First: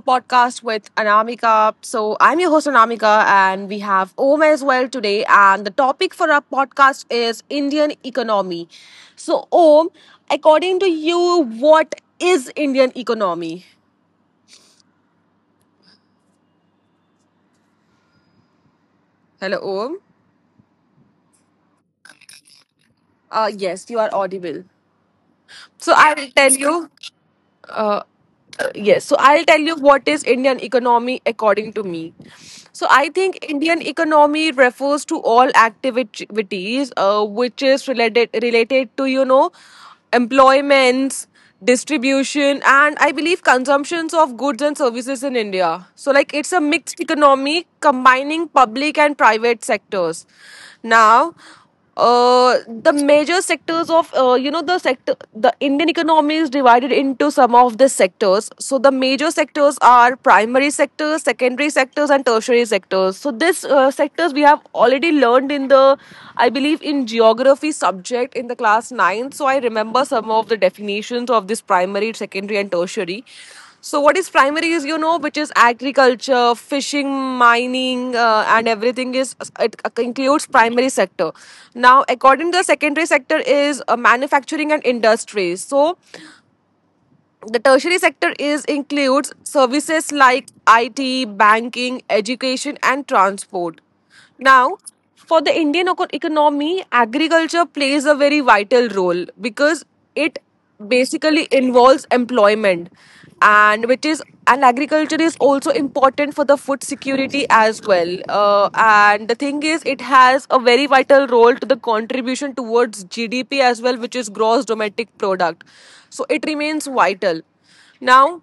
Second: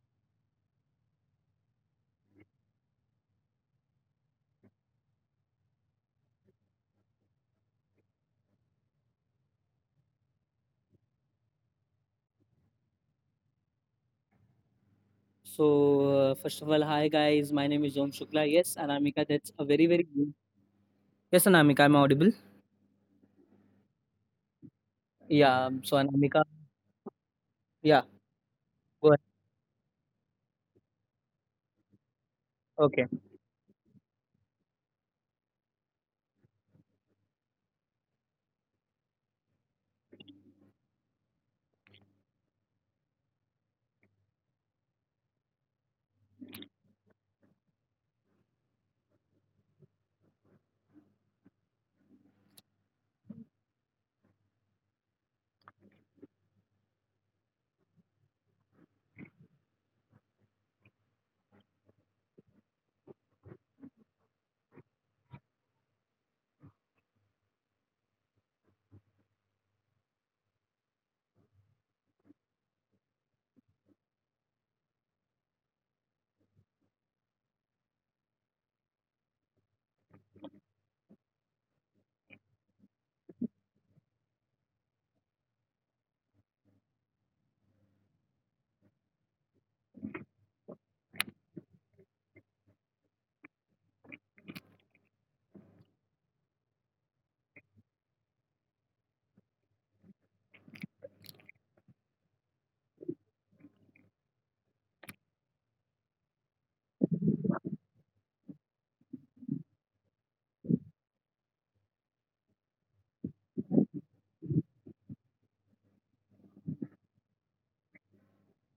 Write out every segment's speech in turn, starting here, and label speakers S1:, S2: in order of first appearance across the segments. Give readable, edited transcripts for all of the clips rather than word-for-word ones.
S1: podcast with Anamika. So, I'm your host, Anamika, and we have Om as well today. And the topic for our podcast is Indian economy. So, Om, according to you, what is Indian economy?
S2: So, first of all, hi guys, my name is Om Shukla. Yes, Anamika, that's a
S1: Hello,
S2: very, very
S1: Om.
S2: good. Yes, Anamika, I'm audible.
S1: Yes, you are audible.
S2: Yeah, so
S1: So, I
S2: Anamika,
S1: will tell you.
S2: yeah,
S1: uh,
S2: go ahead.
S1: yes so I'll tell you what is Indian economy according to me.
S2: Okay.
S1: So I think Indian economy refers to all activities which is related to employments, distribution, and I believe consumptions of goods and services in India. So like it's a mixed economy combining public and private sectors. Now The major sectors of the Indian economy is divided into some of the sectors. So the major sectors are primary sectors, secondary sectors, and tertiary sectors. So this sectors we have already learned in the, I believe, in geography subject in the class 9. So I remember some of the definitions of this primary, secondary, and tertiary. So what is primary is, you know, which is agriculture, fishing, mining, and everything is, it includes primary sector. Now, according to the secondary sector, is manufacturing and industries. So the tertiary sector is includes services like IT, banking, education, and transport. Now, for the economy, agriculture plays a very vital role because it basically involves employment, and which is and agriculture is also important for the food security as well, and the thing is it has a very vital role to the contribution towards gdp as well, which is gross domestic product. So it remains vital. now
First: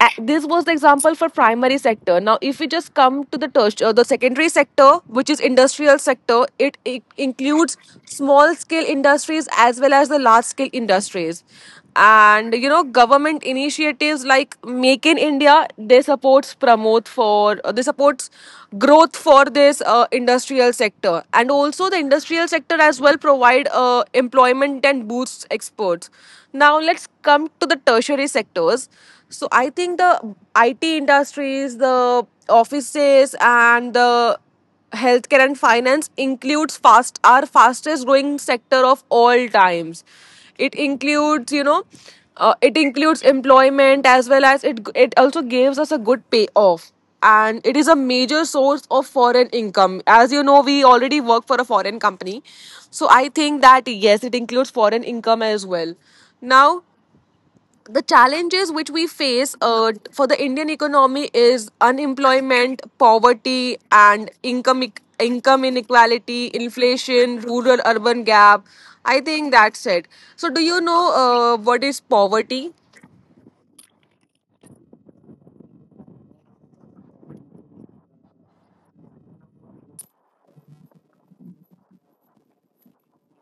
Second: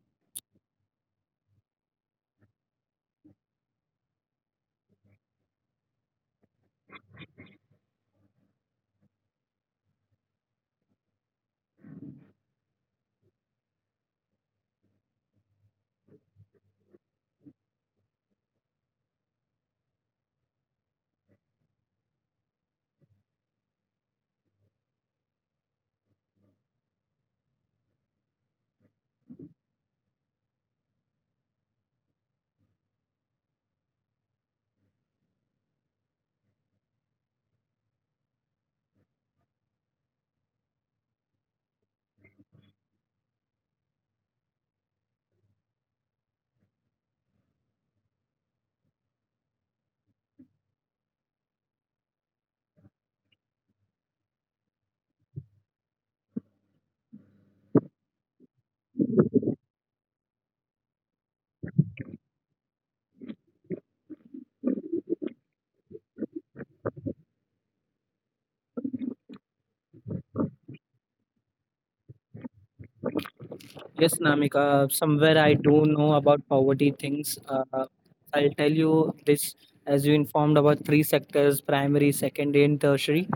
S1: this was the example for primary sector. Now if we just come to the tertiary the secondary sector, which is industrial sector, it includes small scale industries as well as the large scale industries. And you know government initiatives like Make in India, they supports, promote for, they supports growth for this industrial sector. And also the industrial sector as well provide employment and boosts exports. Now let's come to the tertiary sectors. So I think the IT industries, the offices, and the healthcare and finance includes fast, our fastest growing sector of all times. It includes, it includes employment as well as it also gives us a good payoff. And it is a major source of foreign income, as you know we already work for a foreign company. So I think that yes, it includes foreign income as well. Now, the challenges which we face for the Indian economy is unemployment, poverty, and income inequality, inflation, rural urban gap. I think that's it. So, do you know what is poverty?
S2: Yes, Namika, somewhere I do know about poverty things. I'll tell you this as you informed about three sectors: primary, secondary, and tertiary.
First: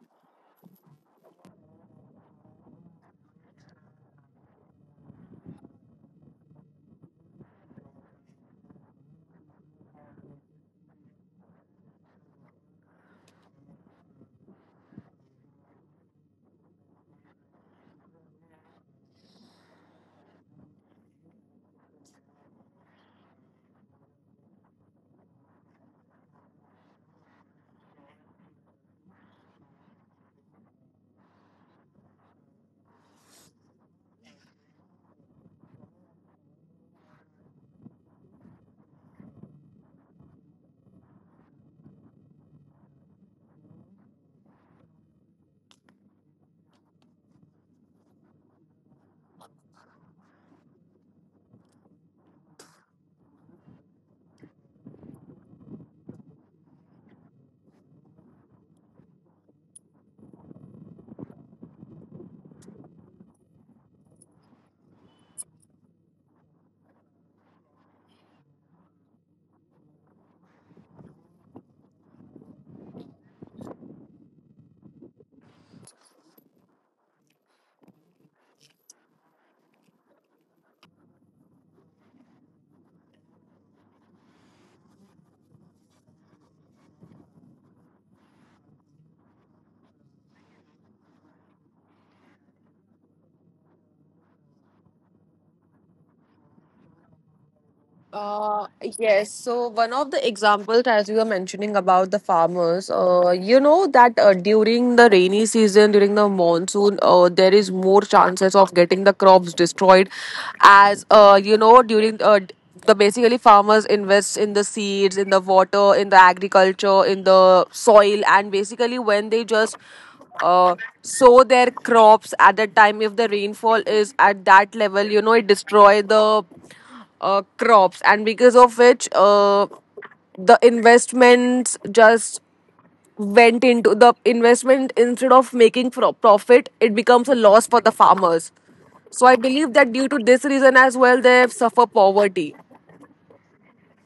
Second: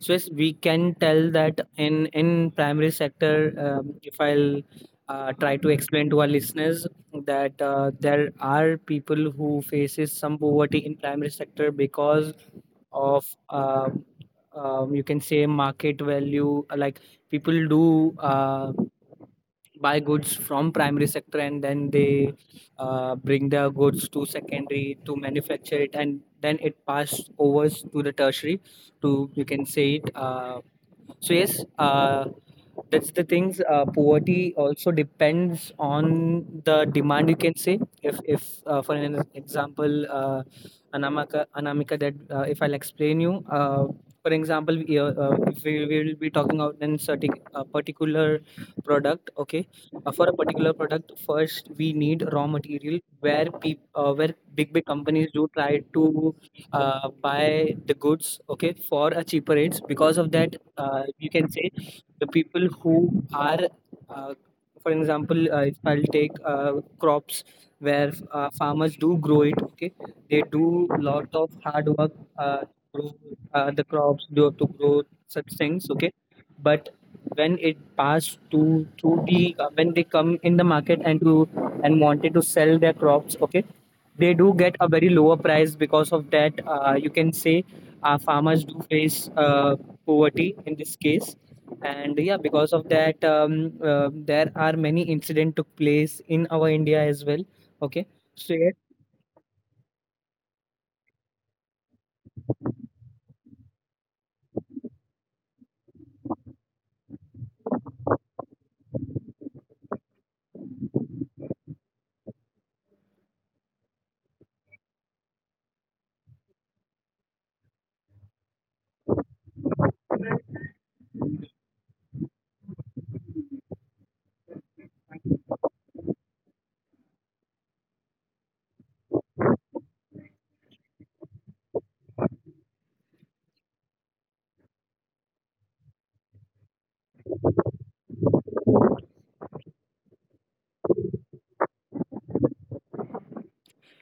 S2: So, yes, we can tell that in primary sector, if I'll try to explain to our listeners that there are people who faces some poverty in primary sector because of um, you can say market value, like people do buy goods from primary sector and then they bring their goods to secondary to manufacture it and then it passed over to the tertiary, to, you can say it. So yes, that's the things. Poverty also depends on the demand. You can say, if for an example, Anamika, that, if I'll explain you. For example, if we will be talking about in certain a particular product. Okay, for a particular product, first we need raw material where where big big companies do try to buy the goods, okay, for a cheaper rates. Because of that, you can say the people who are, uh, for example, if I'll take, crops where farmers do grow it, okay, they do lot of hard work to grow, the crops do to grow such things. Okay, but when it passed to the, when they come in the market and to and wanted to sell their crops, okay, they do get a very lower price. Because of that, you can say our farmers do face poverty in this case. And yeah, because of that, there are many incident took place in our India as well, okay, so
S1: Uh,
S2: yes.
S1: yes. So one of the examples, as you were mentioning about the farmers, you know that during the rainy season, during the monsoon, there is more chances of getting the crops destroyed, as you know during the basically farmers invest in the seeds, in the water, in the agriculture, in the soil, and basically when they just uh, sow their crops, at that time if the rainfall is at that level, you know it destroy the crops. And because of which the investments just went into the investment instead of making profit, it becomes a loss for the farmers. So I believe that due to this reason as well, they suffer poverty.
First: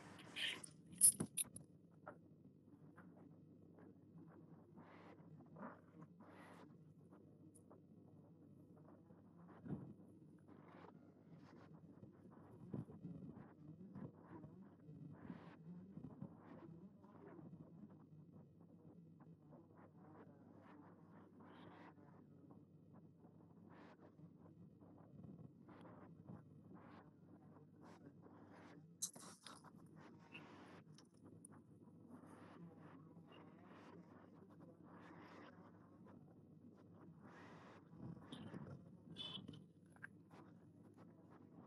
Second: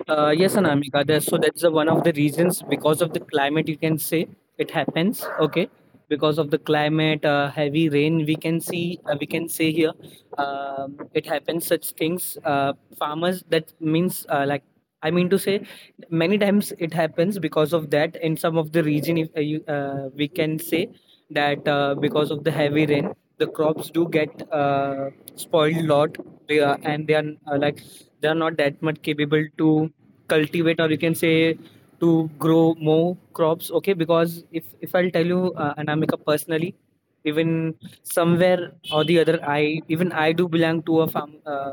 S2: Yes, Anamika. So that's the one of the reasons, because of the climate, you can say it happens. Okay, because of the climate, heavy rain we can see, we can say here, it happens such things. Farmers, that means, like, I mean to say many times it happens because of that in some of the region, if, we can say that, because of the heavy rain the crops do get spoiled a lot. They are, like, they are not that much capable to cultivate, or you can say, to grow more crops. Okay, because if I'll tell you, Anamika, personally, even somewhere or the other, I do belong to a farm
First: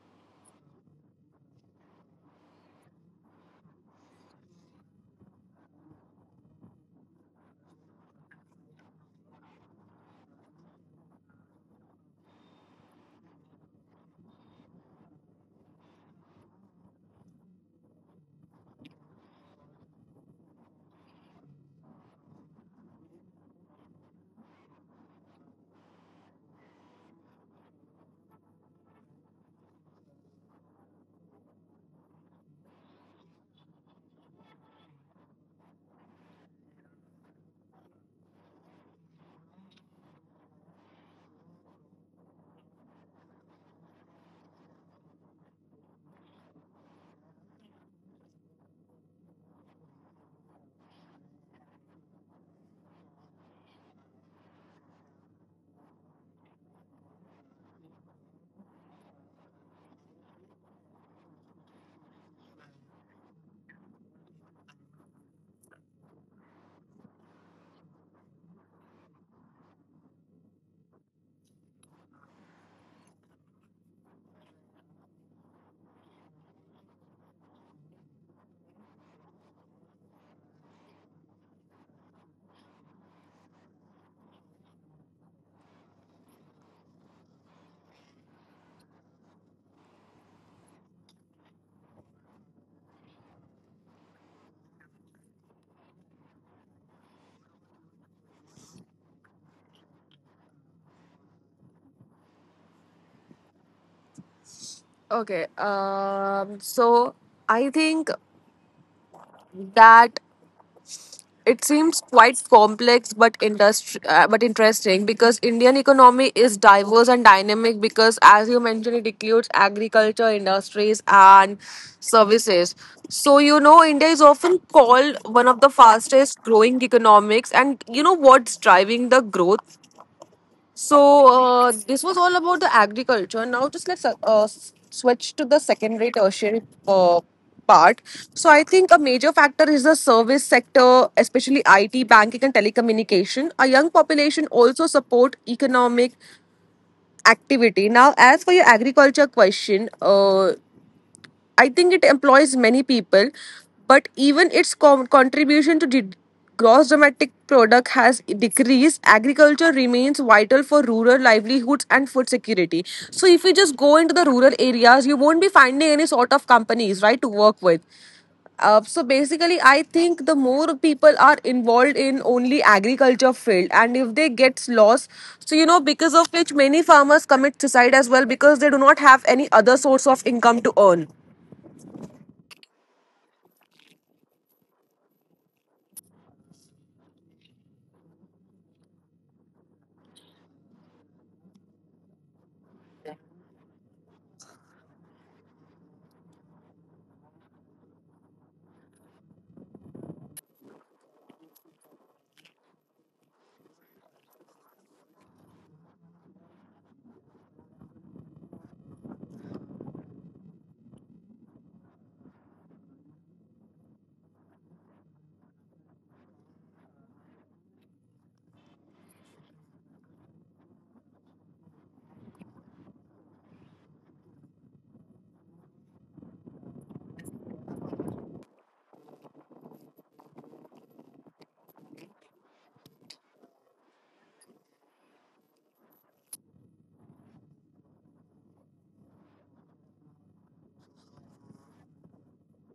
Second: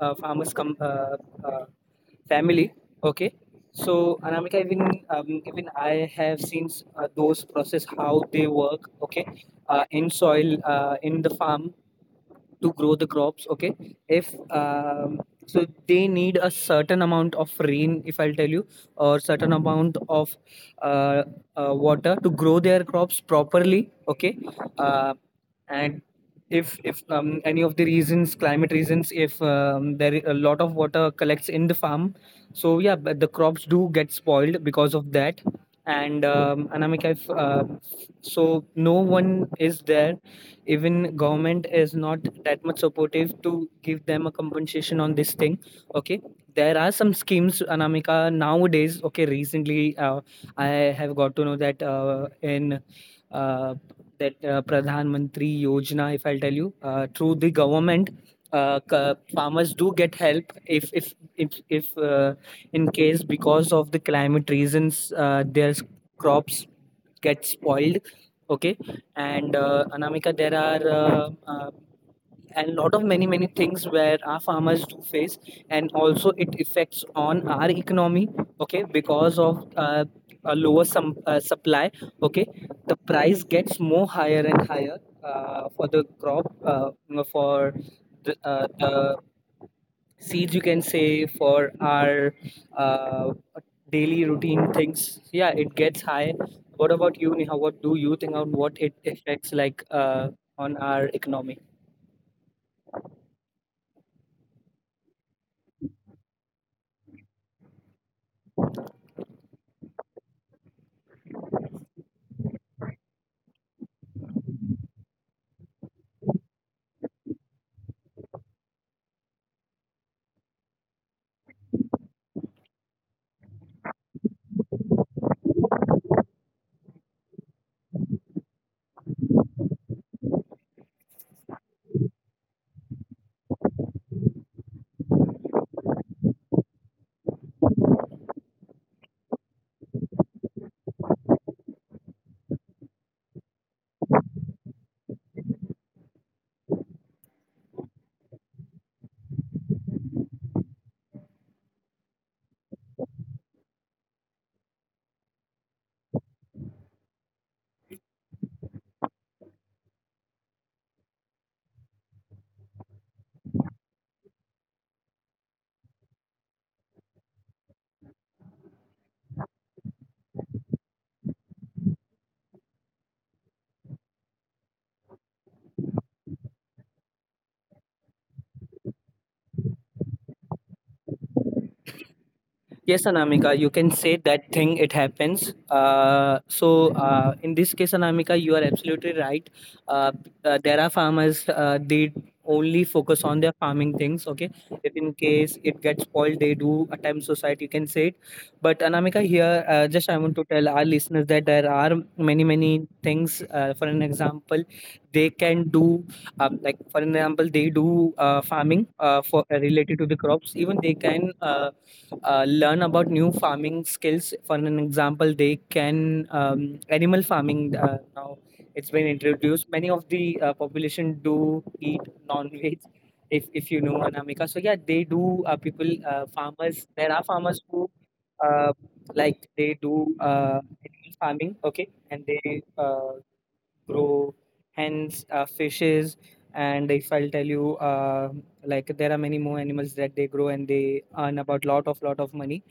S2: a farmers uh, family. Okay, so Anamika, even even I have seen those process how they work. Okay, in soil, in the farm, to grow the crops, okay, if so they need a certain amount of rain, if I'll tell you, or certain amount of uh, water to grow their crops properly, okay, uh, and if any of the reasons, climate reasons, if there a lot of water collects in the farm, so yeah, but the crops do get spoiled because of that. And Anamika, if so no one is there, even government is not that much supportive to give them a compensation on this thing, okay. There are some schemes, Anamika, nowadays, okay. Recently I have got to know that, in uh, that Pradhan Mantri Yojana, if I'll tell you, through the government, farmers do get help if in case, because of the climate reasons, their crops get spoiled. Okay, and Anamika, there are, and lot of many many things where our farmers do face, and also it affects on our economy, okay, because of a lower supply, okay, the price gets more higher and higher for the crop, for the seeds, you can say, for our uh, daily routine things, yeah, it gets high. What about you, Neha? What do you think on what it affects, like, on our economy?
S1: Okay, so I think that it seems quite complex but but interesting because Indian economy is diverse and dynamic, because as you mentioned, it includes agriculture, industries, and services. So you know India is often called one of the fastest growing economics, and you know what's driving the growth. So this was all about the agriculture. Now just let's switch to the secondary tertiary uh, part. So I think a major factor is the service sector, especially IT, banking, and telecommunication. A young population also support economic activity. Now, as for your agriculture question, I think it employs many people, but even its contribution to the gross domestic product has decreased. Agriculture remains vital for rural livelihoods and food security. So, if you just go into the rural areas, you won't be finding any sort of companies, right, to work with. So basically, I think the more people are involved in only agriculture field, and if they gets lost, so you know because of which many farmers commit suicide as well, because they do not have any other source of income to earn.
S2: Yes, Anamika, you can say that thing, it happens. So, in this case, Anamika, you are absolutely right. Uh, there are farmers, they only focus on their farming things, okay? If in case it gets spoiled, they do attempt suicide, you can say it. But, Anamika, here, just I want to tell our listeners that there are many, many things. For an example, they can do, like, for an example, they do farming, for related to the crops. Even they can. Learn about new farming skills. For an example, they can, animal farming, now it's been introduced. Many of the population do eat non-veg, if you know Anamika. So yeah, they do. People, farmers. There are farmers who uh, like they do animal farming. Okay, and they grow, hens, fishes, and if I'll tell you, like there are many more animals that they grow and they earn about lot of money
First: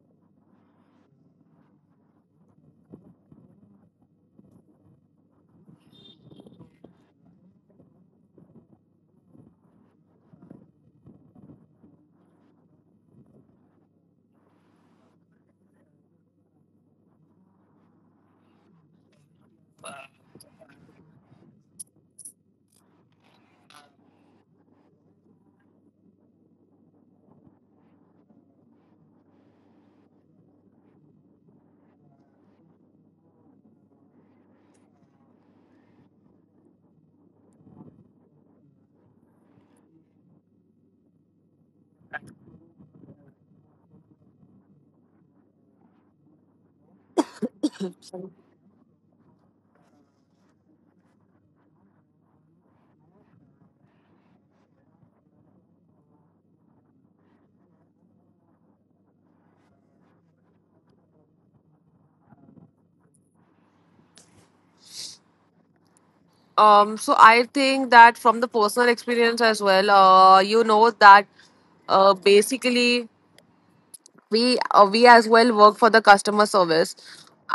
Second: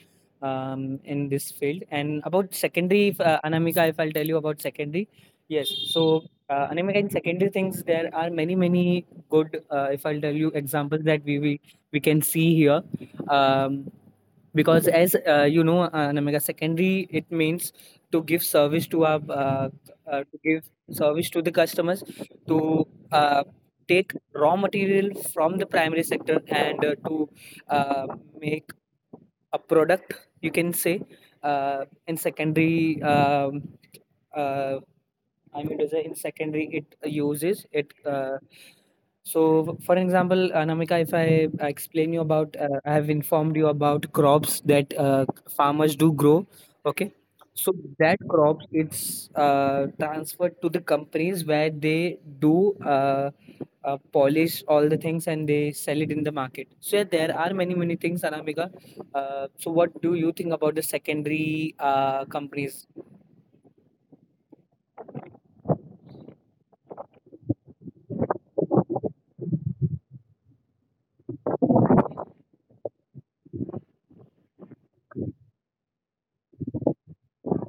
S2: in this field. And about secondary, if, Anamika, if I'll tell you about secondary, yes. So Anamika, in secondary things, there are many many good, if I'll tell you, examples that we can see here. Um, because as you know, Anamika, secondary it means to give service to our, to give service to the customers, to take raw material from the primary sector and to uh, make a product, you can say, in secondary, uh, I mean to say in secondary it uses it, so for example Anamika, if I I explain you about, I have informed you about crops that farmers do grow, okay, so that crops it's transferred to the companies where they do uh, polish all the things and they sell it in the market. So yeah, there are many many things, Anamika. So what do you think about the secondary companies?
S1: So I think that from the personal experience as well, you know that basically we as well work for the customer service.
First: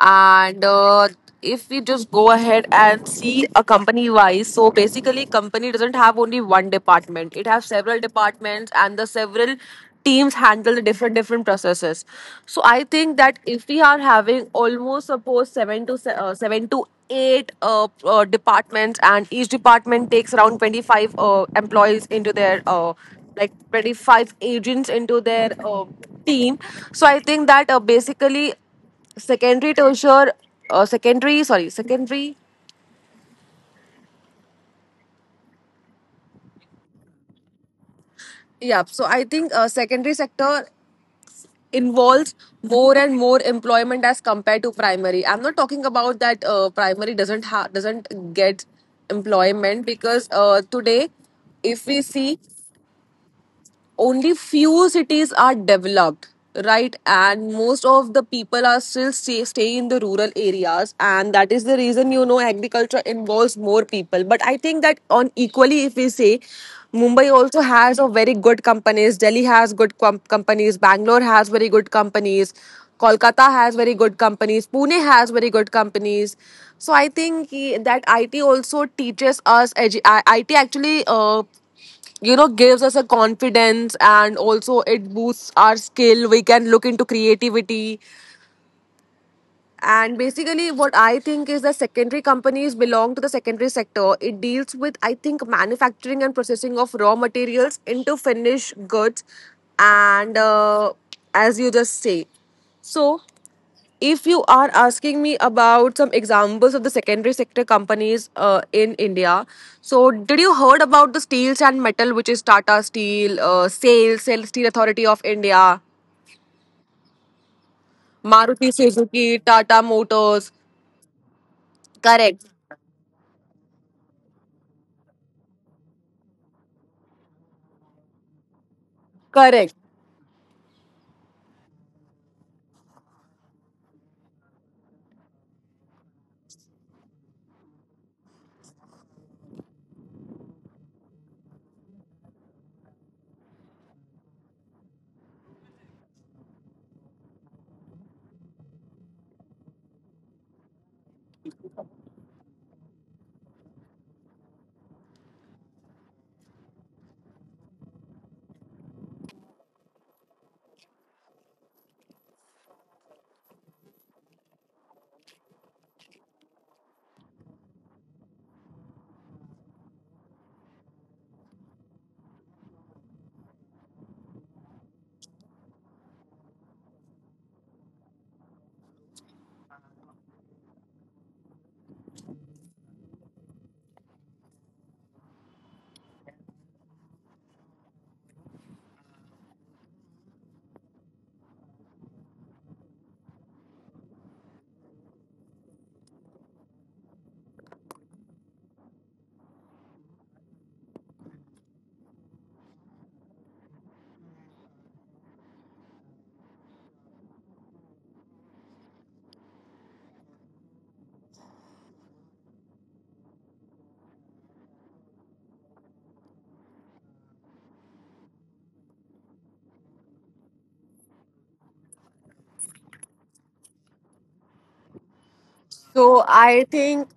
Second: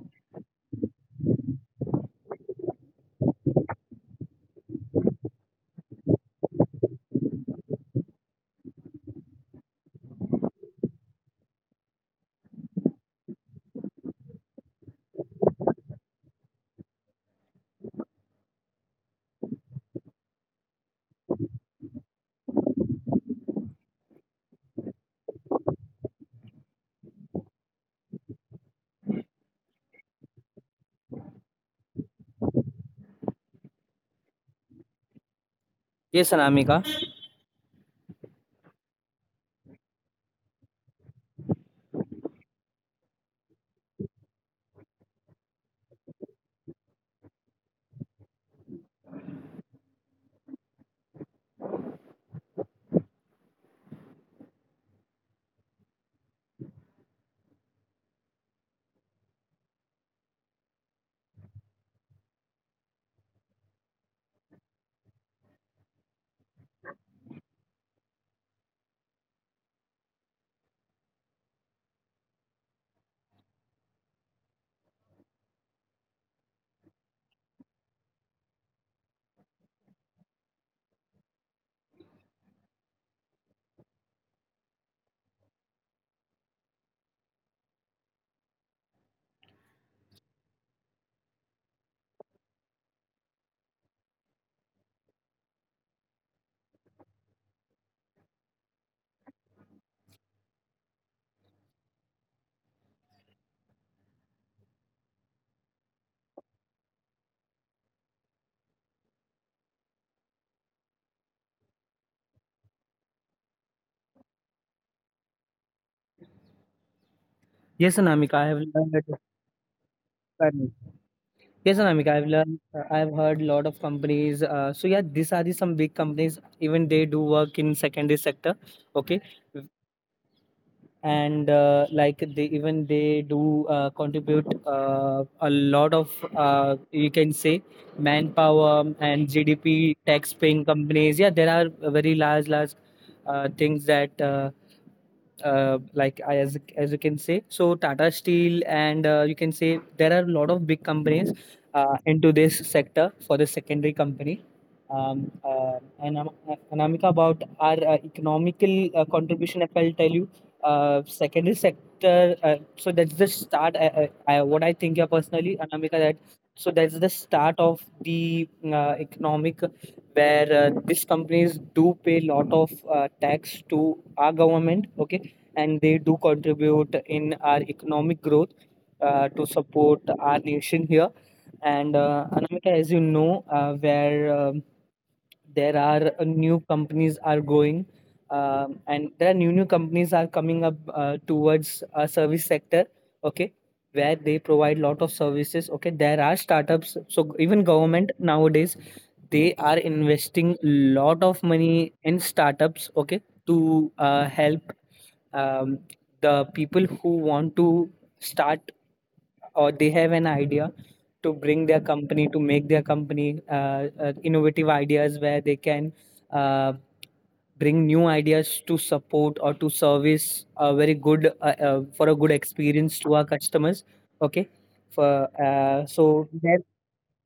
S1: And if we just go ahead and see a company wise, so basically company doesn't have only one department, it has several departments, and the several teams handle the different processes. So I think that if we are having almost suppose 7 to 8 departments, and each department takes around 25 employees into their like 25 agents into their team. So I think that basically secondary tertiary secondary,
S2: Yes, Anamika.
S1: yeah. So I think secondary sector involves more and more employment as compared to primary. I'm not talking about that primary doesn't get employment, because today if we see, only few cities are developed, right, and most of the people are still staying in the rural areas, and that is the reason you know agriculture involves more people. But I think that on equally, if we say, Mumbai also has a very good companies, Delhi has companies, Bangalore has very good companies, Kolkata has very good companies, Pune has very good companies. So I think eh, that it also teaches us it actually you know gives us a confidence, and also it boosts our skill, we can look into creativity. And basically what I think is that secondary companies belong to the secondary sector. It deals with, I think, manufacturing and processing of raw materials into finished goods. And as you just say, so if you are asking me about some examples of the secondary sector companies in India, so did you heard about the steels and metal, which is Tata Steel, SAIL, SAIL Steel Authority of India,
S2: Yes, Anamika. I have
S1: Maruti
S2: learned.
S1: Suzuki, Tata Motors?
S2: Pardon. Yes, Anamika. I've
S1: Correct,
S2: learned. I've heard a lot of companies. So yeah, these are the some big companies. Even they do work in secondary sector. Okay,
S1: correct.
S2: and like they do contribute, a lot of, you can say, manpower and GDP tax paying companies. Yeah, there are very large things that. Like as you can say. So Tata Steel, and you can say, there are a lot of big companies into this sector for the secondary company. Anamika, about our economical contribution, if I'll tell you, secondary sector. So that's the start. What I think here personally, Anamika, that so that's the start of the economic, where these companies do pay a lot of tax to our government, okay, and they do contribute in our economic growth, to support our nation here. And Anamika, as you know, where there are new companies are going, and there are new companies are coming up, towards service sector. Okay, where they provide lot of services. Okay, there are startups. So even government nowadays, they are investing lot of money in startups. Okay, to help um, the people who want to start, or they have an idea to bring their company, to make their company innovative ideas where they can uh, bring new ideas to support or to service a very good, for a good experience to our customers, okay, for so
S1: So
S2: they.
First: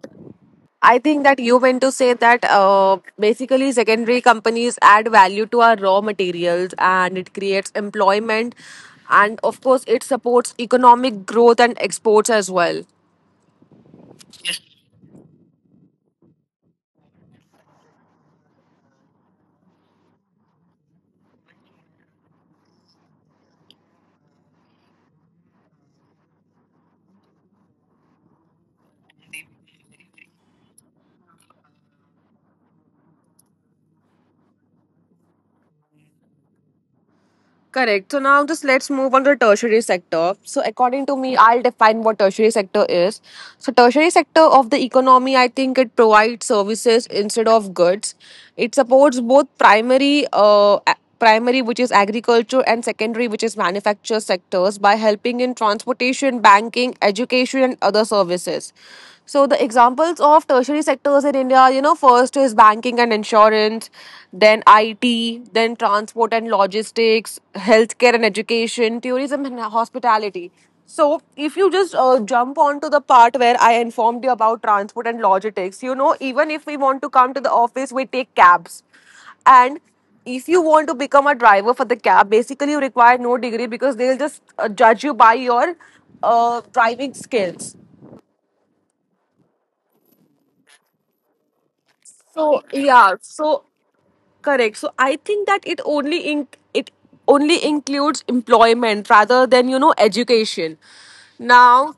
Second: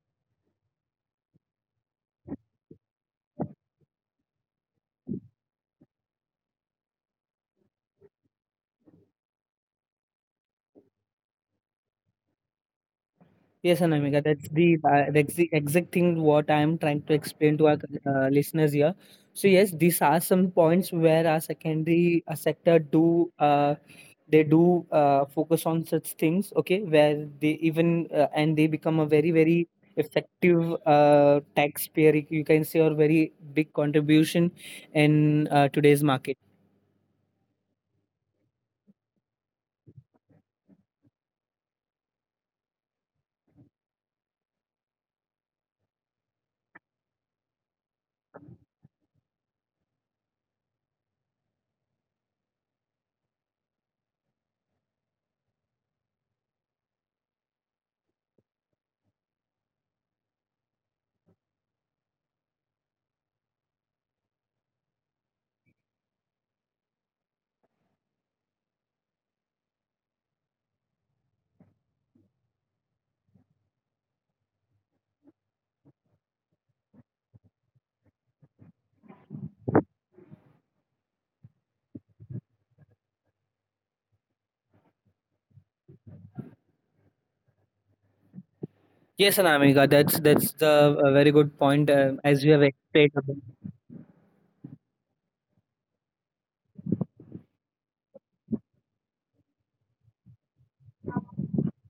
S1: I think that you meant to say that basically secondary companies add value to our raw materials, and it creates employment, and of course it supports economic growth and exports as well.
S2: Yes, Anamika, that's the exact thing what I am trying to explain to our listeners here. So yes, these are some points where our secondary sector do they do focus on such things. Okay, where they even and they become a very, very effective taxpayer. You can say, or very big contribution in today's market.
S1: Correct. So now just let's move on to the tertiary sector. So according to me, I'll define what tertiary sector is. So tertiary sector of the economy, I think it provides services instead of goods. It supports both primary, primary which is agriculture, and secondary which is manufacture sectors, by helping in transportation, banking, education, and other services. So the examples of tertiary sectors in India, you know, first is banking and insurance, then IT, then transport and logistics, healthcare and education, tourism and hospitality. So if you just jump on to the part where I informed you about transport and logistics, you know, even if we want to come to the office, we take cabs. And if you want to become a driver for the cab, basically you require no degree, because they'll just judge you by your driving skills.
S2: Yes, Anamika, that's the very good point as you
S1: So
S2: have
S1: yeah,
S2: explained.
S1: so correct. So I think that it only includes employment rather than you know education. Now,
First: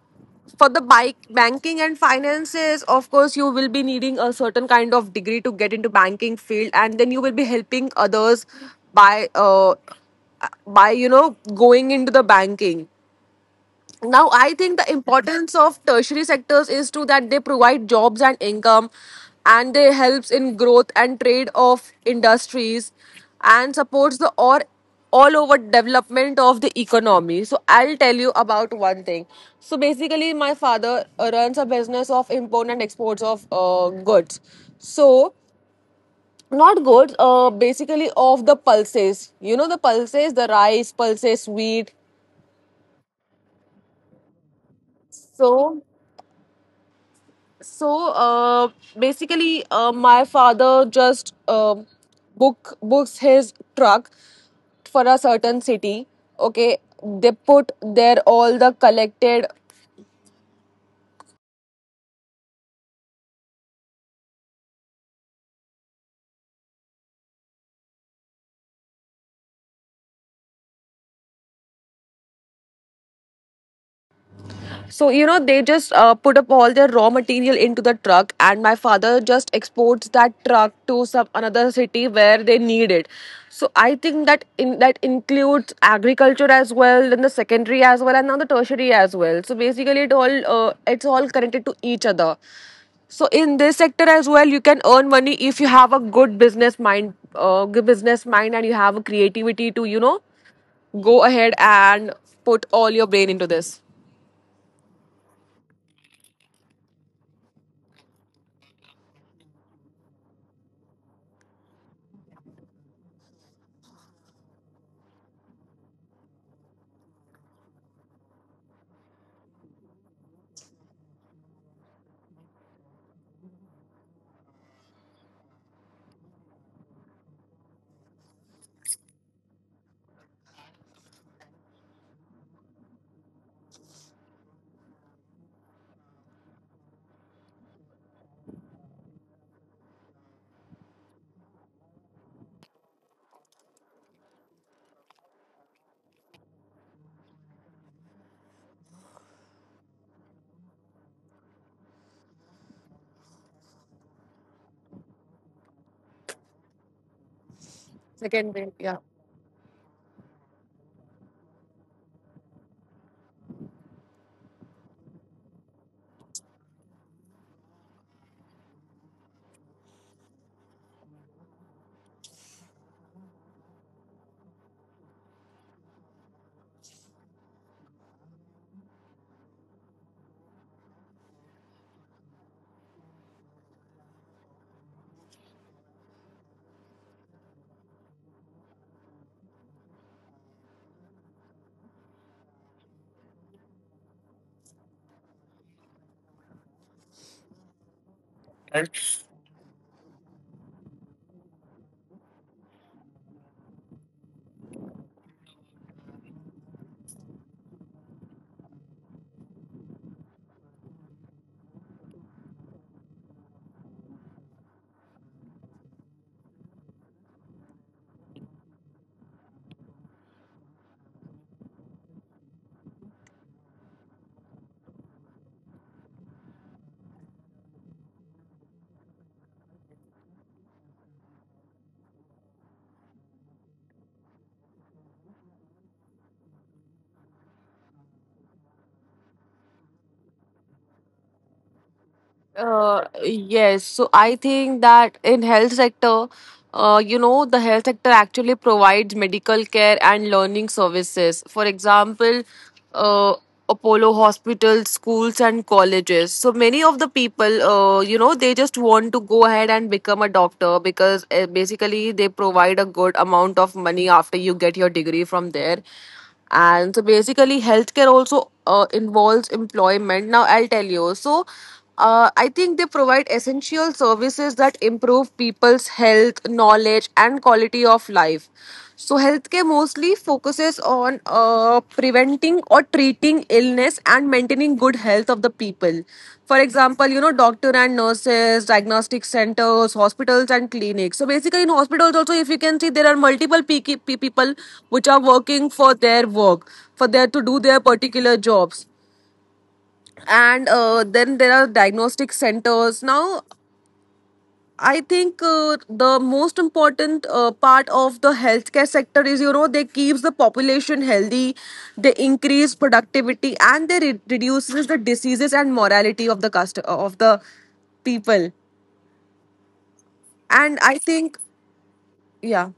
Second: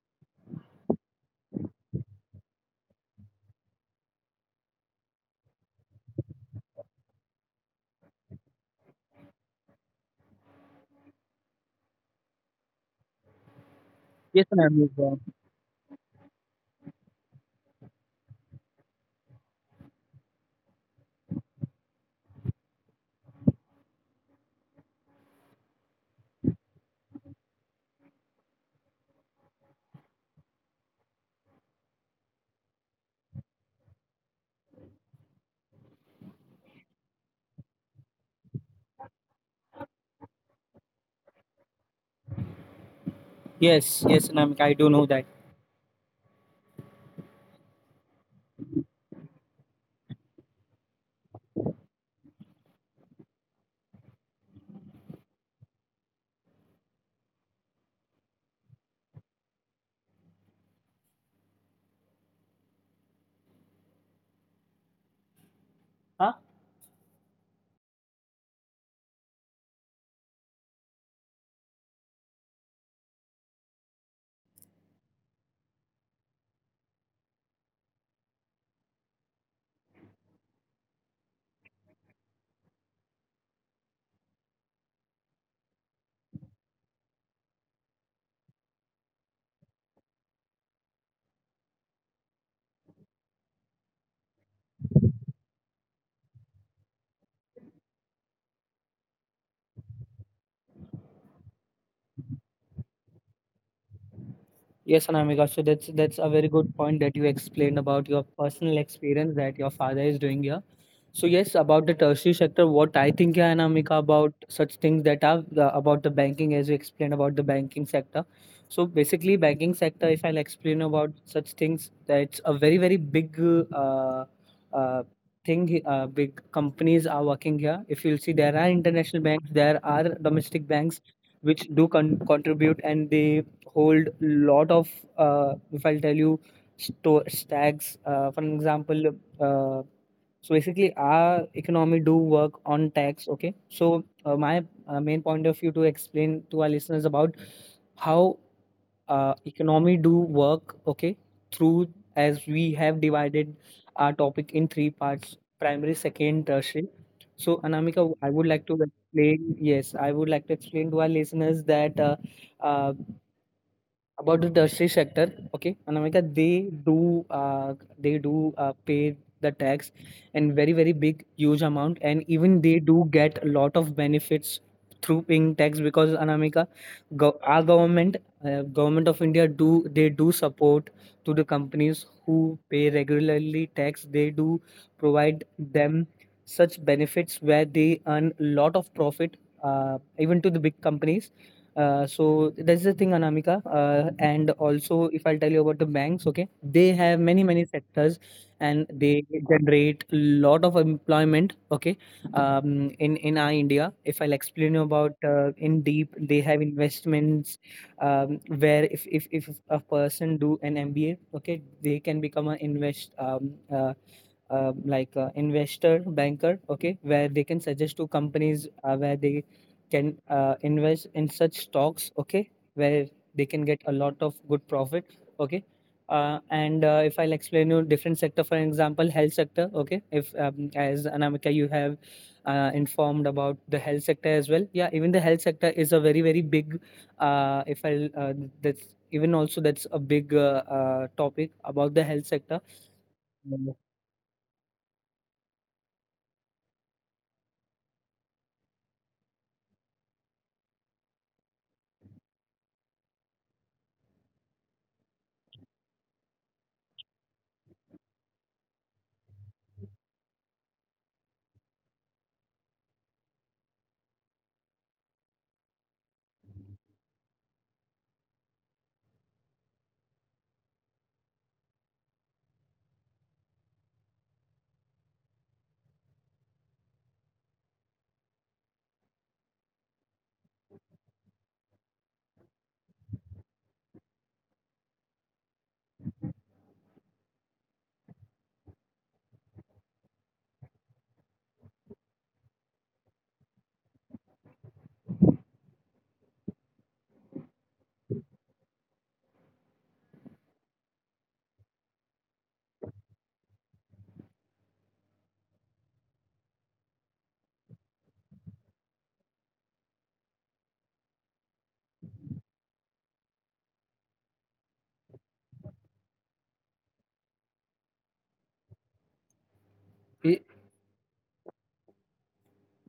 S1: for the bike banking and finances, of course, you will be needing a certain kind of degree to get into banking field, and then you will be helping others by uh by you know going into the banking. Now
S2: Yes,
S1: I think the
S2: Anamika.
S1: importance of tertiary sectors is to that they provide jobs and income, and they helps in growth and trade of industries, and supports the or all over development of the economy. So I'll tell you about one thing. So basically my father runs a business of import and exports of goods. So not goods, basically of the pulses, you know the pulses, the rice, pulses, wheat.
S2: Yes, yes, Namika, I do know that.
S1: So so uh, basically my father just books his truck for a certain city, okay, they put their all the collected.
S2: Huh?
S1: So, you know, they just put up all their raw material into the truck, and my father just exports that truck to some another city where they need it. So, I think that in that includes agriculture as well, then the secondary as well, and now the tertiary as well. So, basically, it all it's all connected to each other. So, in this sector as well, you can earn money if you have a good business mind, and you have a creativity to go ahead and put all your brain into this.
S2: Yes, Anamika. So that's a very good point that you explained about your personal experience that your father is doing here. So yes, about the tertiary sector, what I think, yeah, Anamika, about such things, about the banking, as you explained about the banking sector. So basically, banking sector, if I'll explain about such things, that's a very, very big uh, uh, thing. Big companies are working here. If you'll see, there are international banks, there are domestic banks, which contribute, and they hold lot of if I'll tell you store stacks. For an example, so basically our economy do work on tax. Okay, so my main point of view to explain to our listeners about how economy do work. Okay, through as we have divided our topic in three parts: primary, second, tertiary. So, Anamika, I would like to
S1: Secondary, yeah.
S2: explain. Yes, I would like to explain to our listeners that uh, about the tertiary sector, okay, in America uh, they do pay the tax in very very big huge amount, and even they do get a lot of benefits through paying tax because in America our government, government of India do, they do support to the companies who pay regularly tax. They do provide them such benefits where they earn a lot of profit, even to the big companies. So that's the thing, Anamika. And also, if I'll tell you about the banks, okay, they have many many sectors, and they generate lot of employment. Okay, in our India, if I'll explain you about in deep, they have investments, where if a person do an MBA, okay, they can become an investor banker, okay, where they can suggest to companies where they can invest in such stocks, okay, where they can get a lot of good profit. Okay, and if I'll explain you different sector, for example health sector, okay, if as Anamika you have informed about the health sector as well. Yeah, even the health sector is a very very big if I'll that's even also, that's a big topic about the health sector. Mm.
S1: Yes, so I think that in health sector, the health sector actually provides medical care and learning services. For example, uh, Apollo hospitals, schools, and colleges. So many of the people, they just want to go ahead and become a doctor because basically they provide a good amount of money after you get your degree from there. And so basically, healthcare also involves employment. Now, I'll tell you. So, I think they provide essential services that improve people's health, knowledge, and quality of life. So, healthcare mostly focuses on preventing or treating illness and maintaining good health of the people. For example, doctor and nurses, diagnostic centers, hospitals, and clinics. So, basically, in hospitals, also, if you can see, there are multiple people which are working for their work, for their to do their particular jobs and then there are diagnostic centers now. I think the most important part of the healthcare sector is, they keeps the population healthy, they increase productivity and they reduces the diseases and morality of the people.
S2: I-
S1: And I think yeah.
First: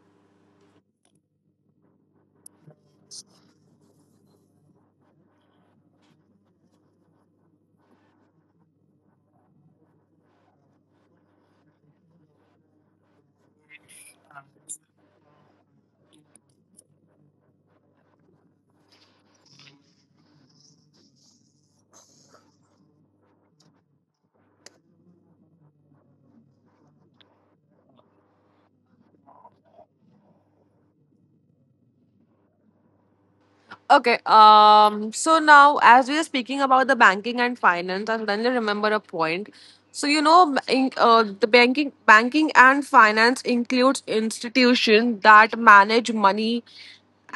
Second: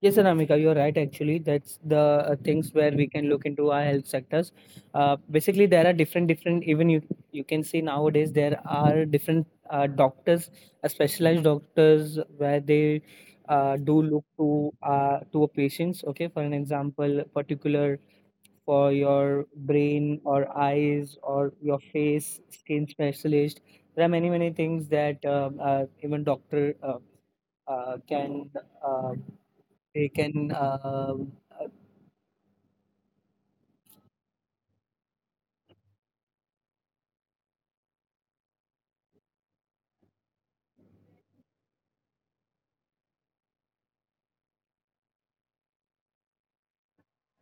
S2: Yes, Anamika, you're right. Actually, that's the things where we can look into our health sectors. Basically, there are different, different. Even you, you can see nowadays there are different doctors, specialized doctors, where they do look to a patients. Okay, for an example, particular for your brain or eyes or your face, skin specialist. There are many, many things that even doctor can. Uh, they can. Uh,
S1: Okay, so now as we are speaking about the banking and finance, I suddenly remember a point. So, banking and finance includes institutions that manage money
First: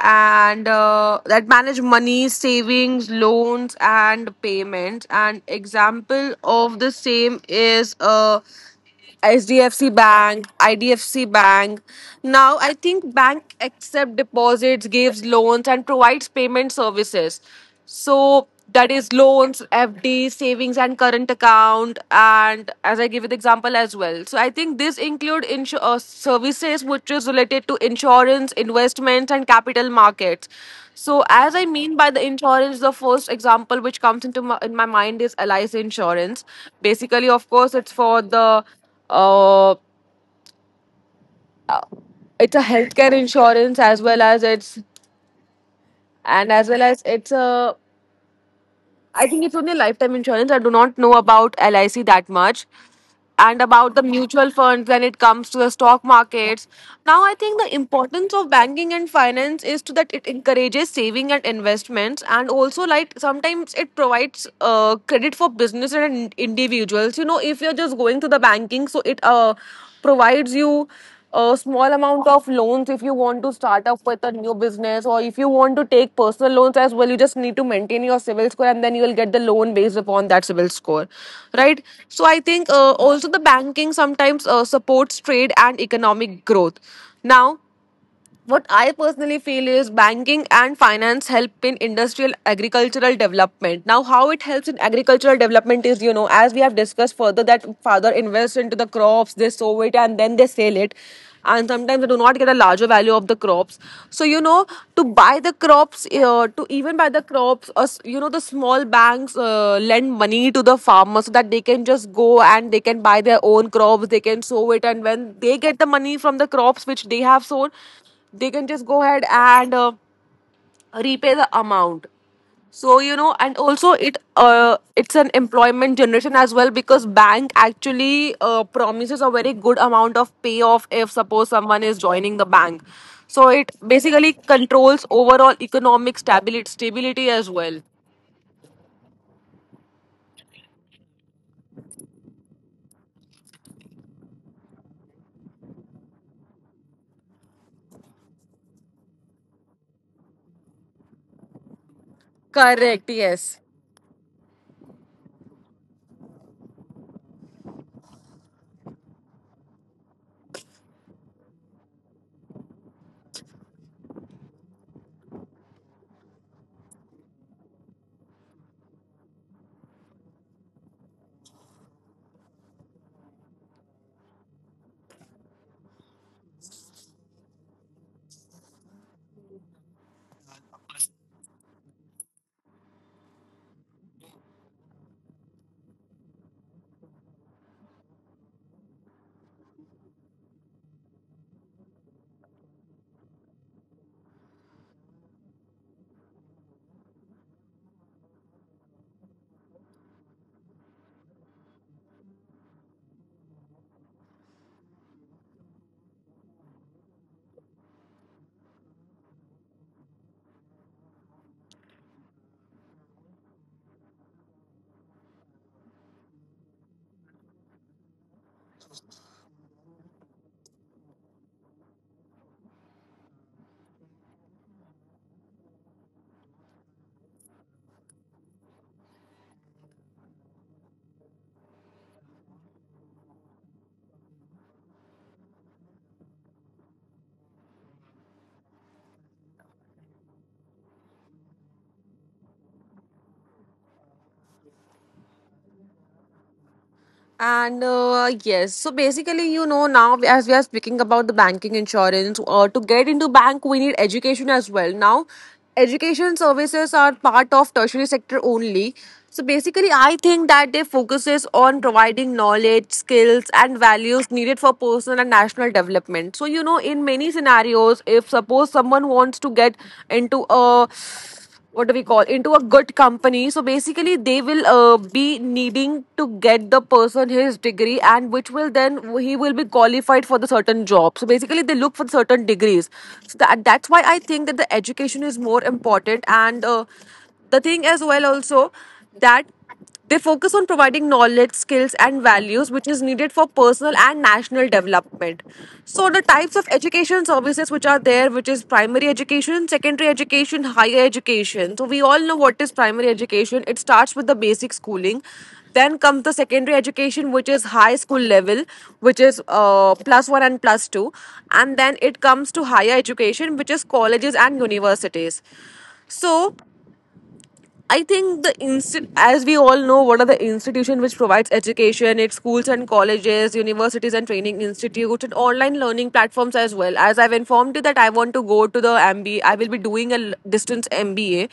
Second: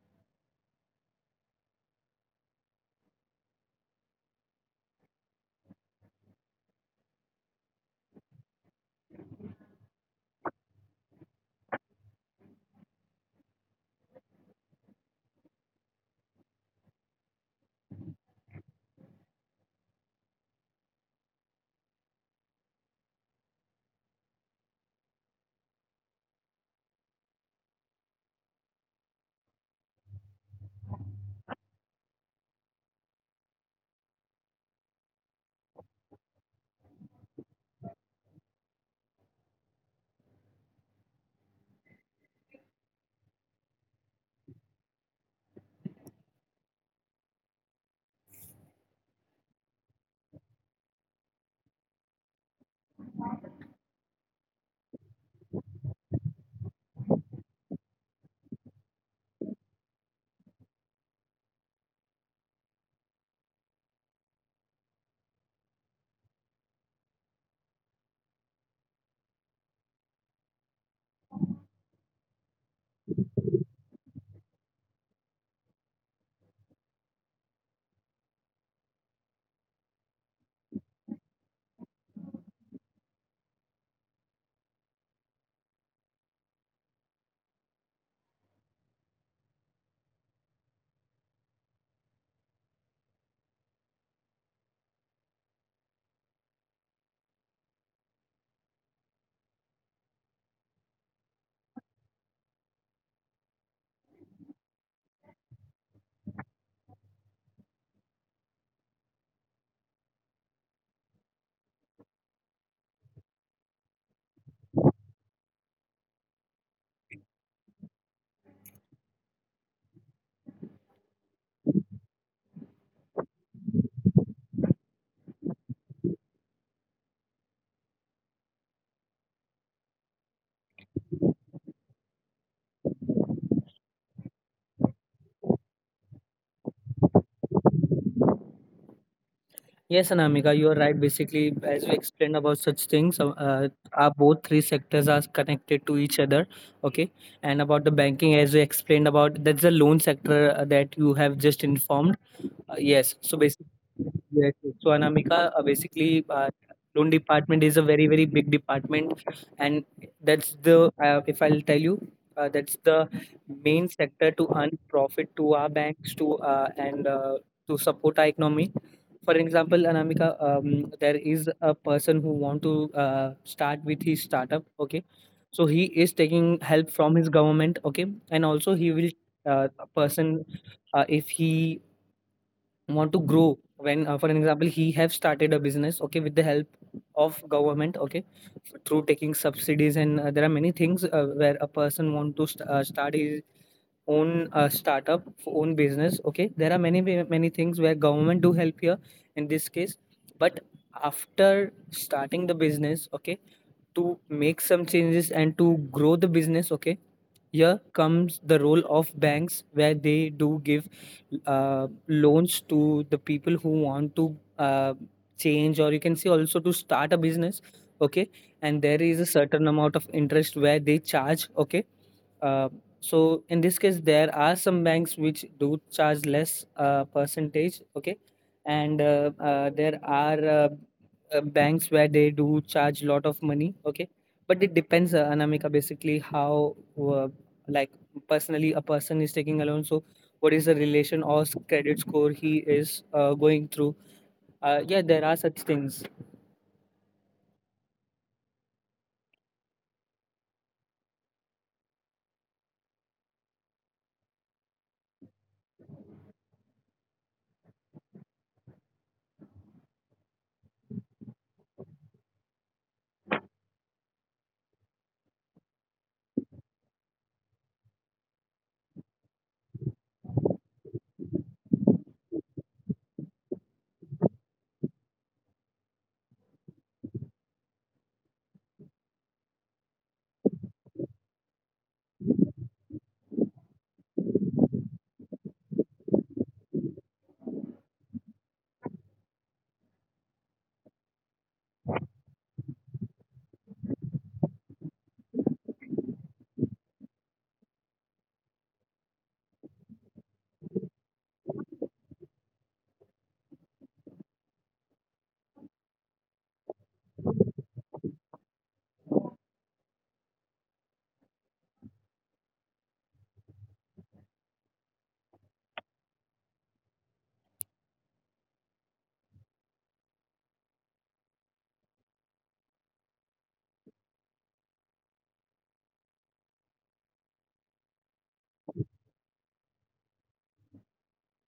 S1: and savings, loans, and payments. And example of the same is HDFC Bank, IDFC Bank. Now, I think bank accept deposits, gives loans, and provides payment services. So that is loans, FD, savings, and current account. And as I give you the example as well. So I think this include services which is related to insurance, investments, and capital markets. So as I mean by the insurance, the first example which comes into in my mind is LIC insurance. Basically, of course, it's for the uh, it's a healthcare insurance as well as it's and as well as it's, a I think, it's only lifetime insurance. I do not know about LIC that much, and about the mutual funds when it comes to the stock markets. Now I think the importance of banking and finance is to that it encourages saving and investments, and also, like, sometimes it provides credit for business and individuals. You know, if you're just going to the banking, so it provides you a small amount of loans if you want to start up with a new business, or if you want to take personal loans as well, you just need to maintain your civil score and then you will get the loan based upon that civil score, right? So I think also the banking sometimes supports trade and economic growth. Now what I personally feel is banking and finance help in industrial agricultural development. Now, how it helps in agricultural development is, you know, as we have discussed further, that father invests into the crops, they sow it, and then they sell it. And sometimes they do not get a larger value of the crops. So, you know, to buy the crops, to even buy the crops, the small banks lend money to the farmers so that they can just go and they can buy their own crops, they can sow it. And when they get the money from the crops which they have sown, they can just go ahead and repay the amount. So, you know, and also it it's an employment generation as well because bank actually promises a very good amount of payoff if suppose someone is joining the bank. So it basically controls overall economic stability as well.
S2: yes, Anamika, you are right. Basically, as you explained about such things, our both three sectors are connected to each other. Okay, and about the banking, as you explained about, that's the loan sector that you have just informed.
S1: Correct,
S2: Yes. So basically,
S1: yes.
S2: yes. Yes. So Anamika, basically, loan department is a very very big department, and that's the if I'll tell you, that's the main sector to earn profit to our banks, to and to support our economy. For example, Anamika, there is a person who want to start with his startup. Okay, so he is taking help from his government. Okay, and also he will, a person, if he want to grow when, for an example he have started a business, okay, with the help of government, okay, through taking subsidies, and there are many things where a person want to start his own startup own business. Okay, there are many things where government do help here in this case. But after starting the business, okay, to make some changes and to grow the business, okay, here comes the role of banks where they do give loans to the people who want to change, or you can say also to start a business. Okay, and there is a certain amount of interest where they charge. Okay, uh, so in this case, there are some banks which do charge less percentage, okay, and there are banks where they do charge lot of money, okay. But it depends, Anamika, basically how like personally a person is taking a loan. So what is the relation or credit score he is going through? Yeah, there are such things.
S1: And yes, so basically, you know, now as we are speaking about the banking insurance, to get into bank, we need education as well. Now, education services are part of tertiary sector only. So basically, I think that they focuses on providing knowledge, skills, and values needed for personal and national development. So you know, in many scenarios, if suppose someone wants to get into a what do we call into a good company, so basically they will be needing to get the person his degree, and which will then he will be qualified for the certain job. So basically they look for certain degrees. So that, that's why I think that the education is more important, and the thing as well also that they focus on providing knowledge, skills, and values which is needed for personal and national development. So, the types of education services which are there, which is primary education, secondary education, higher education. So, we all know what is primary education. It starts with the basic schooling. Then comes the secondary education, which is high school level, which is plus one and plus two. And then it comes to higher education, which is colleges and universities. So, I think as we all know, what are the institution which provides education? It's schools and colleges, universities and training institutes, and online learning platforms as well. As I've informed you that I want to go to the MBA, I will be doing a distance MBA.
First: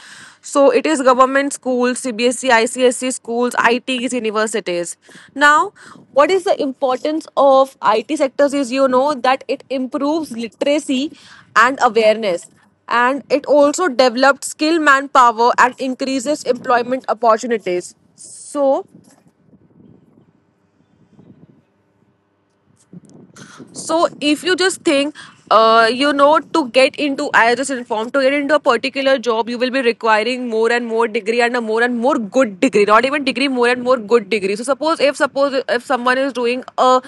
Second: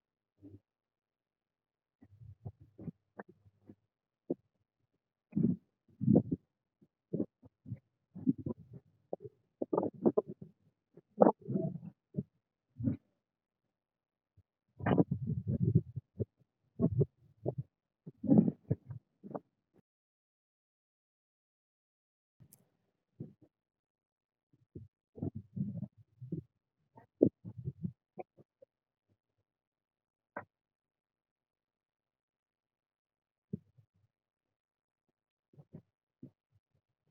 S1: So it is government schools, CBSE, ICSE schools, ITs, universities. Now, what is the importance of IT sectors? Is, you know, that it improves literacy and awareness, and it also developed skilled manpower and increases employment opportunities. So, so if you just think, to get into, I just informed, to get into a particular job, you will be requiring more and more degree, and a more and more good degree, not even degree, more and more good degree. So suppose, if suppose if someone is doing a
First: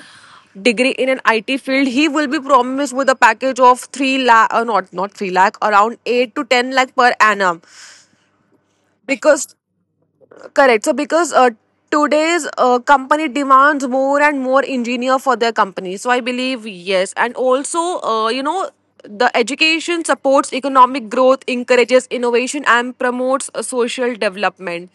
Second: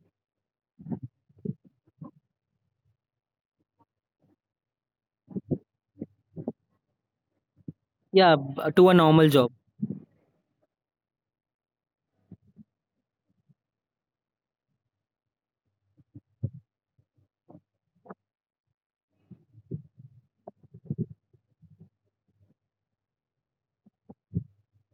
S1: degree in an IT field, he will be promised with a package of 3 lakh, or not, not 3 lakh, around 8 to 10 lakh per annum.
S2: Yeah, b- to a normal job.
S1: Because correct. So because today's company demands more and more engineer for their company. So I believe yes, and also the education supports economic growth, encourages innovation, and promotes social development.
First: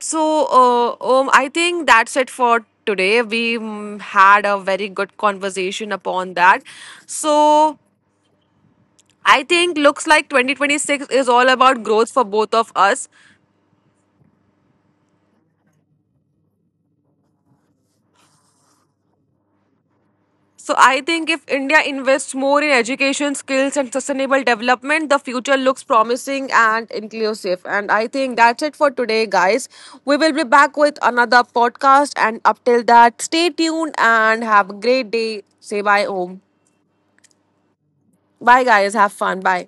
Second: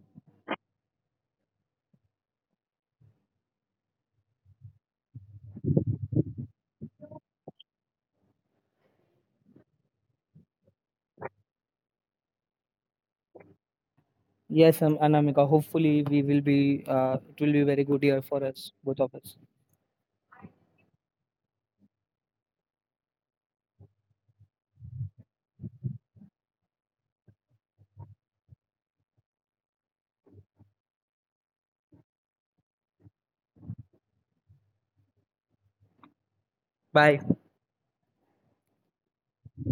S1: So I think that's it for today. We had a very good conversation upon that. So I think looks like 2026 is all about growth for both of us.
S2: Yes, Anamika. Hopefully, we will be. It will be very good year for us, both of us.
S1: So I think if India invests more in education, skills, and sustainable development, the future looks promising and inclusive. And I think that's it for today, guys. We will be back with another podcast. And up till that, stay tuned and have a great day. Say bye, Om.
S2: Bye.
S1: Bye, guys. Have fun. Bye.